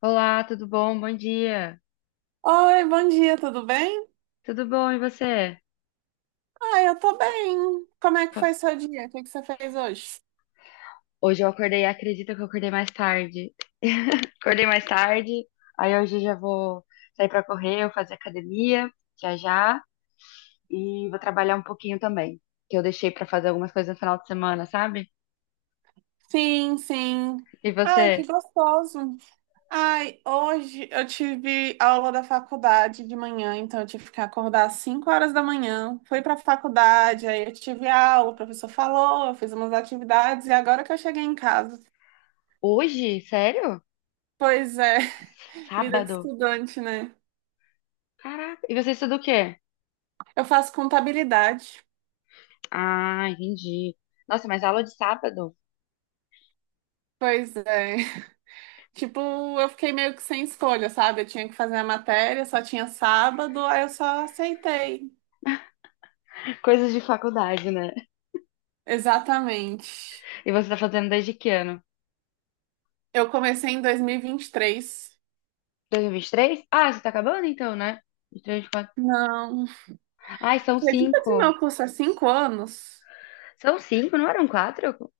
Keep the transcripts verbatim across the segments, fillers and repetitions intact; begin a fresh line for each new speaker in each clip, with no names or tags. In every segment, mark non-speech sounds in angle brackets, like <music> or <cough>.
Olá, tudo bom? Bom dia.
Oi, bom dia, tudo bem?
Tudo bom, e você?
Ah, eu tô bem. Como é que foi seu dia? O que que você fez hoje?
Hoje eu acordei, acredita que eu acordei mais tarde. Acordei mais tarde, aí hoje eu já vou sair pra correr, eu fazer academia, já já, e vou trabalhar um pouquinho também, que eu deixei pra fazer algumas coisas no final de semana, sabe?
Sim, sim.
E
Ai, que
você?
gostoso. Ai, hoje eu tive aula da faculdade de manhã, então eu tive que acordar às cinco horas da manhã. Fui pra faculdade, aí eu tive aula, o professor falou, eu fiz umas atividades e agora que eu cheguei em casa.
Hoje? Sério?
Pois é, <laughs> vida de
Sábado?
estudante, né?
Caraca, e você estuda o quê?
Eu faço contabilidade.
Ah, entendi. Nossa, mas aula de sábado?
Pois é. Tipo, eu fiquei meio que sem escolha, sabe? Eu tinha que fazer a matéria, só tinha sábado, aí eu só aceitei.
Coisas de faculdade, né?
Exatamente.
E você tá fazendo desde que ano?
Eu comecei em dois mil e e vinte e três.
dois, mil e vinte e três. Ah, você tá acabando então, né? vinte e três, quatro.
Não.
Ai, são
Acredita que
cinco.
meu curso é cinco anos?
São cinco, não eram quatro? Eu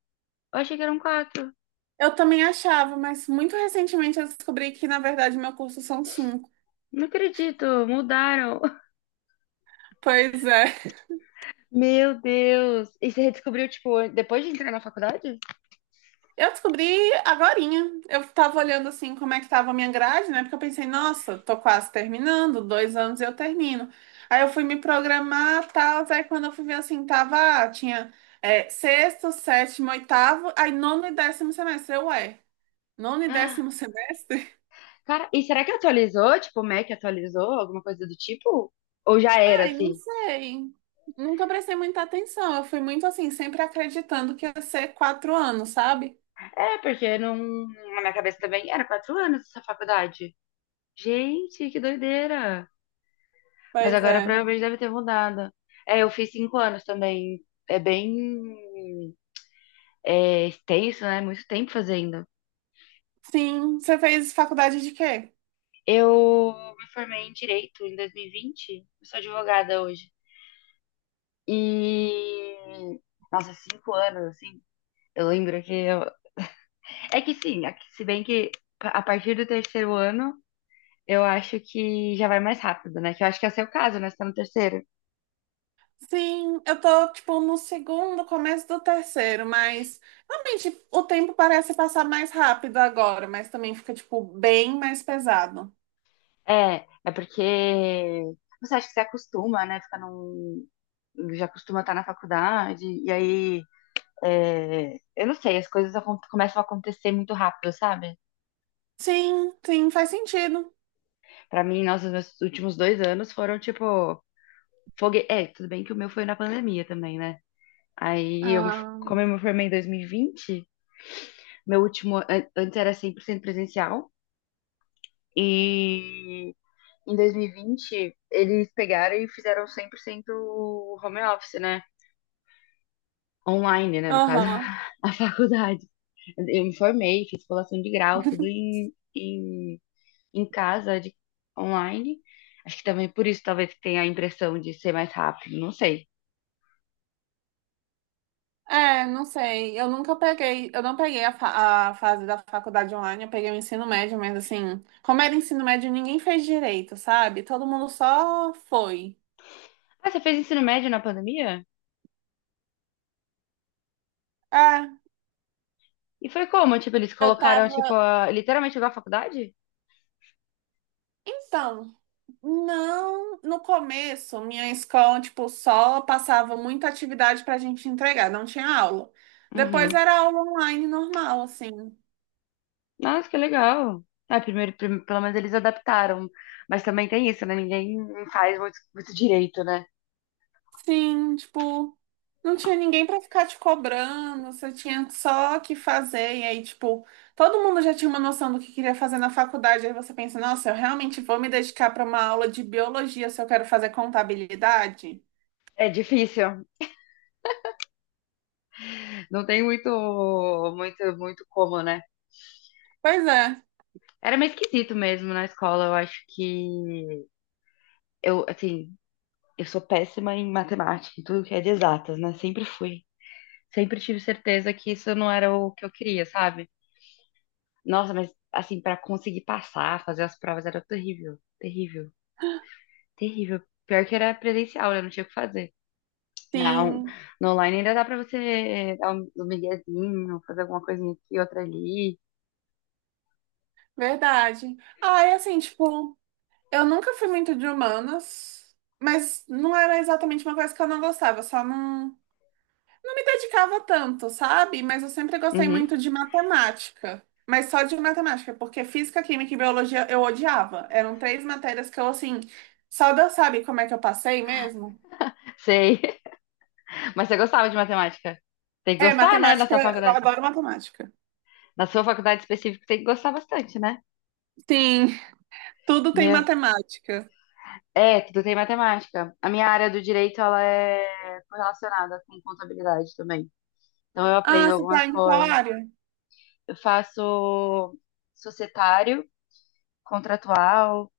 achei que eram quatro.
Eu também achava, mas muito recentemente eu descobri que, na verdade, meu curso são cinco.
Não acredito, mudaram. <laughs>
Pois é.
Meu Deus. E você descobriu, tipo, depois de entrar na faculdade? <gasps>
Eu descobri agorinha. Eu tava olhando assim como é que tava a minha grade, né? Porque eu pensei, nossa, tô quase terminando, dois anos eu termino. Aí eu fui me programar, tal, aí quando eu fui ver assim, tava, ah, tinha é, sexto, sétimo, oitavo, aí nono e décimo semestre. Eu, ué, nono e
Ah,
décimo semestre?
cara, e será que atualizou? Tipo, o Mac atualizou? Alguma coisa do tipo? Ou já
<laughs>
era
Ai, não
assim?
sei. Nunca prestei muita atenção. Eu fui muito assim, sempre acreditando que ia ser quatro anos, sabe?
É, porque não... na minha cabeça também era quatro anos essa faculdade. Gente, que doideira. Mas
Pois
agora
é.
provavelmente deve ter mudado. É, eu fiz cinco anos também. É bem, é, extenso, né? Muito tempo fazendo.
Sim, você fez faculdade de quê?
Eu me formei em direito em dois mil e vinte. Eu sou advogada hoje. E. Nossa, cinco anos, assim. Eu lembro que. Eu... É que sim, é que se bem que a partir do terceiro ano, eu acho que já vai mais rápido, né? Que eu acho que é o seu caso, né? Você tá no terceiro.
Sim, eu tô, tipo, no segundo, começo do terceiro, mas realmente o tempo parece passar mais rápido agora, mas também fica, tipo, bem mais pesado.
É, é porque você acha que você acostuma, né? Fica num. Já costuma estar na faculdade, e aí. É, eu não sei, as coisas acon- começam a acontecer muito rápido, sabe?
Sim, sim, faz sentido.
Pra mim, nossa, os meus últimos dois anos foram tipo. Fogue... É, tudo bem que o meu foi na pandemia também, né? Aí, eu me,
Ah,
como eu me formei em dois mil e vinte, meu último. an- Antes era cem por cento presencial, e em dois mil e vinte eles pegaram e fizeram cem por cento home office, né? Online, né? No caso,
aham.
<laughs> a faculdade. Eu me formei, fiz colação de grau, tudo em, em, em casa, de, online. Acho que também por isso talvez tenha a impressão de ser mais rápido, não sei.
É, não sei, eu nunca peguei, eu não peguei a, fa- a fase da faculdade online, eu peguei o ensino médio, mas assim, como era ensino médio, ninguém fez direito, sabe? Todo mundo só foi.
Ah, você fez ensino médio na pandemia?
É,
E foi como? Tipo, eles
eu
colocaram, tipo,
tava.
a- literalmente igual a faculdade?
Então. Não, no começo, minha escola, tipo, só passava muita atividade pra gente entregar, não tinha aula.
Uhum.
Depois era aula online normal, assim.
Nossa, que legal. Ah, primeiro, prim- pelo menos eles adaptaram. Mas também tem isso, né? Ninguém faz muito, muito direito, né?
Sim, tipo, não tinha ninguém pra ficar te cobrando, você tinha só que fazer. E aí, tipo, todo mundo já tinha uma noção do que queria fazer na faculdade. Aí você pensa, nossa, eu realmente vou me dedicar pra uma aula de biologia se eu quero fazer contabilidade?
É difícil. Não tem muito, muito, muito como, né?
Pois é,
Era meio esquisito mesmo na escola. Eu acho que eu, assim, eu sou péssima em matemática, em tudo que é de exatas, né? Sempre fui. Sempre tive certeza que isso não era o que eu queria, sabe? Nossa, mas assim, pra conseguir passar, fazer as provas era terrível, terrível, terrível. Pior que era presencial, né? Não tinha o que fazer. Não,
sim,
no online ainda dá pra você dar um, um miguezinho, fazer alguma coisinha aqui, outra ali.
verdade. Ah, é assim, tipo. Eu nunca fui muito de humanas, mas não era exatamente uma coisa que eu não gostava, só não, não me dedicava tanto, sabe? Mas eu sempre gostei
Uhum,
muito de matemática, mas só de matemática, porque física, química e biologia eu odiava. Eram três matérias que eu, assim, só Deus sabe como é que eu passei mesmo.
sei. <laughs> Mas você gostava de matemática? Tem que
É,
gostar, né, da
matemática,
sua
eu
faculdade?
adoro matemática.
Na sua faculdade específica tem que gostar bastante, né?
Sim, tudo tem
Meu.
matemática.
É, tudo tem matemática. A minha área do direito, ela é correlacionada com contabilidade também. Então eu
Ah,
aprendo
você
algumas
tá em qual
coisas.
área?
Eu faço societário, contratual,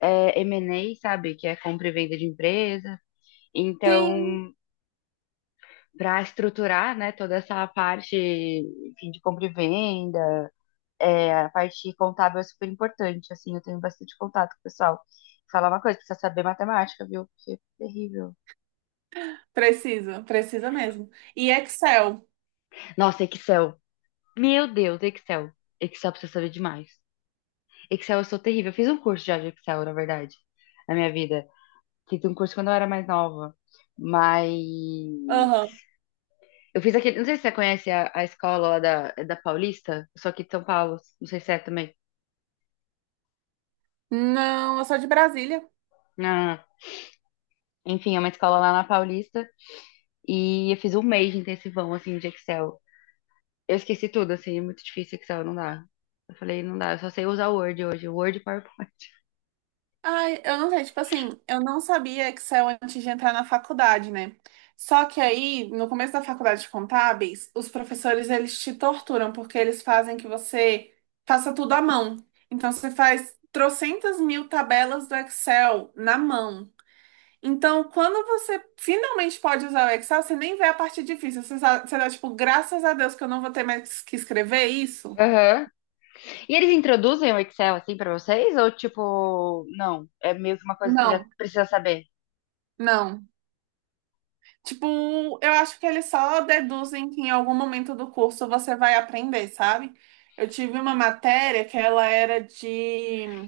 é, M e A, sabe? Que é compra e venda de empresa.
Sim,
Então, para estruturar, né, toda essa parte, enfim, de compra e venda. É, a parte contábil é super importante, assim, eu tenho bastante contato com o pessoal. Falar uma coisa, precisa saber matemática, viu? Porque é terrível.
precisa, precisa mesmo. E Excel.
Nossa, Excel. Meu Deus, Excel. Excel precisa saber demais. Excel eu sou terrível. Eu fiz um curso já de Excel, na verdade, na minha vida. Fiz um curso quando eu era mais nova. Mas eu fiz aquele. Não sei se você conhece a, a escola lá da, da Paulista, eu sou aqui de São Paulo. Não sei se é também.
Não, eu sou de Brasília.
Não, não, não. Enfim, é uma escola lá na Paulista. E eu fiz um mês de intensivão, assim, de Excel. Eu esqueci tudo, assim, é muito difícil Excel, não dá. Eu falei, não dá, eu só sei usar Word hoje, Word e PowerPoint.
Ai, eu não sei, tipo assim, eu não sabia Excel antes de entrar na faculdade, né? Só que aí, no começo da faculdade de contábeis, os professores, eles te torturam, porque eles fazem que você faça tudo à mão. Então, você faz trocentas mil tabelas do Excel na mão. Então, quando você finalmente pode usar o Excel, você nem vê a parte difícil. Você, sa- você dá, tipo, graças a Deus que eu não vou ter mais que escrever isso.
Aham. E eles introduzem o Excel, assim, pra vocês? Ou, tipo, não, é meio que uma coisa que você já
Não,
precisa saber?
não. Tipo, eu acho que eles só deduzem que em algum momento do curso você vai aprender, sabe? Eu tive uma matéria que ela era de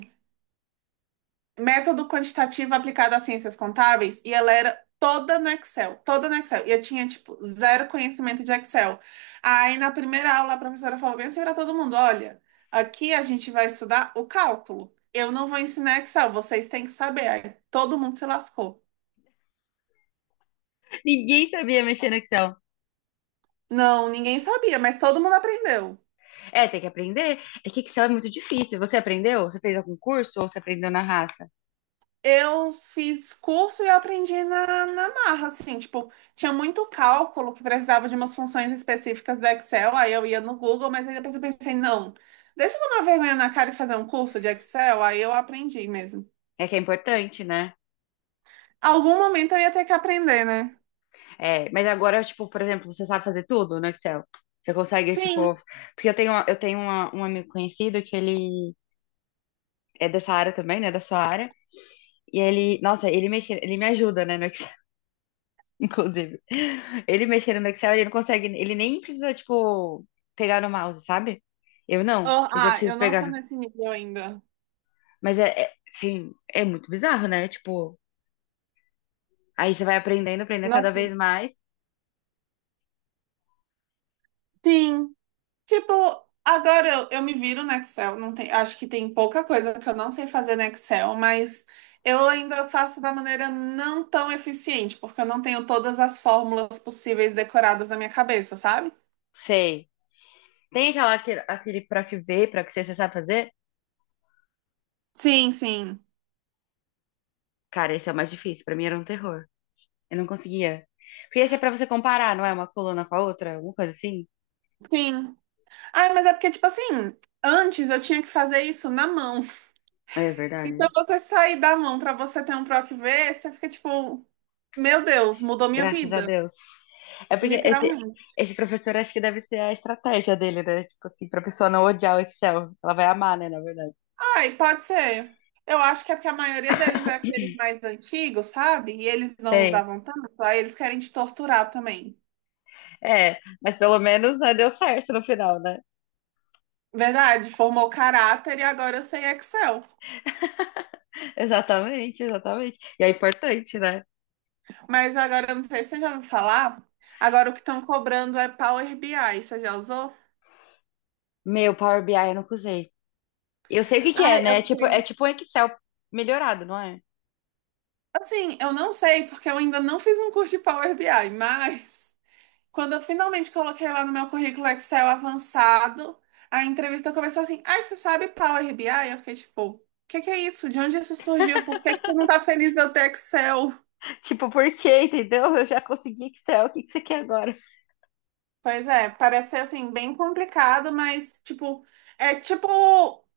método quantitativo aplicado às ciências contábeis e ela era toda no Excel, toda no Excel. E eu tinha, tipo, zero conhecimento de Excel. Aí na primeira aula a professora falou bem assim pra todo mundo: olha, aqui a gente vai estudar o cálculo. Eu não vou ensinar Excel, vocês têm que saber. Aí todo mundo se lascou.
<laughs> Ninguém sabia mexer no Excel.
Não, ninguém sabia, mas todo mundo aprendeu.
É, tem que aprender. É que Excel é muito difícil. Você aprendeu? Você fez algum curso ou você aprendeu na raça?
Eu fiz curso e eu aprendi na, na marra, assim, tipo, tinha muito cálculo que precisava de umas funções específicas do Excel, aí eu ia no Google, mas aí depois eu pensei, não, deixa eu tomar vergonha na cara e fazer um curso de Excel, aí eu aprendi mesmo.
É que é importante, né?
Algum momento eu ia ter que aprender, né?
É, mas agora, tipo, por exemplo, você sabe fazer tudo no Excel? Você consegue, tipo...
Sim.
Porque eu tenho, eu tenho uma- um amigo conhecido que ele é dessa área também, né, da sua área. E ele, nossa, ele mexer, ele me ajuda, né, no Excel, <laughs> inclusive. Ele mexendo no Excel, ele não consegue, ele nem precisa, tipo, pegar no mouse, sabe? Eu não,
Ah,
eu já
ah, eu
preciso
não
pegar.
sou
no-
nesse nível ainda.
Mas é, é sim, é muito bizarro, né? Tipo, aí você vai aprendendo, aprendendo cada
Nossa,
vez mais.
sim. Tipo, agora eu, eu me viro no Excel. Não tem, acho que tem pouca coisa que eu não sei fazer no Excel, mas eu ainda faço da maneira não tão eficiente, porque eu não tenho todas as fórmulas possíveis decoradas na minha cabeça, sabe?
Sei. Tem aquela, aquele, aquele pra que ver, pra que ser, você sabe fazer?
Sim, sim,
Cara, esse é o mais difícil, pra mim era um terror. Eu não conseguia. Porque esse é pra você comparar, não é? Uma coluna com a outra, alguma coisa assim.
sim. Ai, mas é porque, tipo assim, antes eu tinha que fazer isso na mão.
É
Então
verdade.
você sair da mão pra você ter um troco e ver, você fica tipo, meu Deus, mudou minha
Graças a
vida.
Deus. É porque esse,
Literalmente.
esse professor acho que deve ser a estratégia dele, né? Tipo assim, pra pessoa não odiar o Excel. Ela vai amar, né, na verdade.
Ai, pode ser. Eu acho que é porque a maioria deles é aqueles mais antigos, sabe? E eles não
Sei.
usavam tanto, aí eles querem te torturar também.
É, mas pelo menos, né, deu certo no final, né?
Verdade, formou caráter e agora eu sei Excel.
<laughs> Exatamente, exatamente. E é importante, né?
Mas agora eu não sei se você já ouviu falar. Agora o que estão cobrando é Power B I. Você já usou?
Meu, Power B I eu nunca usei. Eu sei o que que é,
Ai, eu
né? Tipo, é
fiquei.
tipo um Excel melhorado, não é?
Assim, eu não sei, porque eu ainda não fiz um curso de Power B I, mas quando eu finalmente coloquei lá no meu currículo Excel avançado, a entrevista começou assim: ai, você sabe Power B I? Eu fiquei tipo, o que que é isso? De onde isso surgiu? Por que que você não
<laughs>
tá feliz de eu ter Excel?
Tipo, por quê, entendeu? Eu já consegui Excel, o que que você quer agora?
Pois é, parece ser assim, bem complicado, mas tipo, é tipo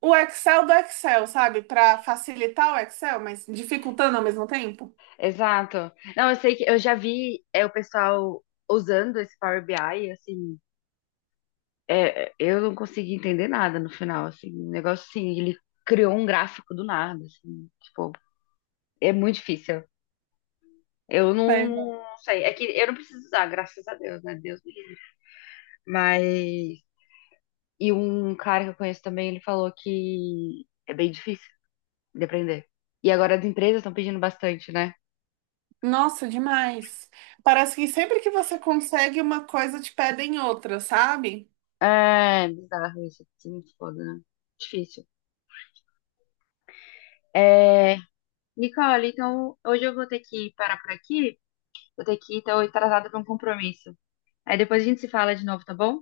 o Excel do Excel, sabe? Para facilitar o Excel, mas dificultando ao mesmo tempo.
Exato. Não, eu sei que eu já vi é, o pessoal usando esse Power B I, assim, é, é, eu não consegui entender nada no final, assim, o negócio assim, ele criou um gráfico do nada, assim, tipo, é muito difícil. Eu não,
Pois é.
não sei, é que eu não preciso usar, graças a Deus, né? Deus me livre. Mas, e um cara que eu conheço também, ele falou que é bem difícil de aprender. E agora as empresas estão pedindo bastante, né?
Nossa, demais. Parece que sempre que você consegue uma coisa, te pedem outra, sabe?
É, bizarro isso, assim, foda, né? Difícil. É, Nicole, então hoje eu vou ter que parar por aqui. Vou ter que então, ir, tô atrasada para um compromisso. Aí depois a gente se fala de novo, tá bom?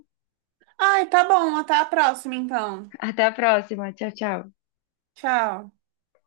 Ai, tá bom, até a próxima então.
<laughs> Até a próxima. Tchau, tchau.
Tchau.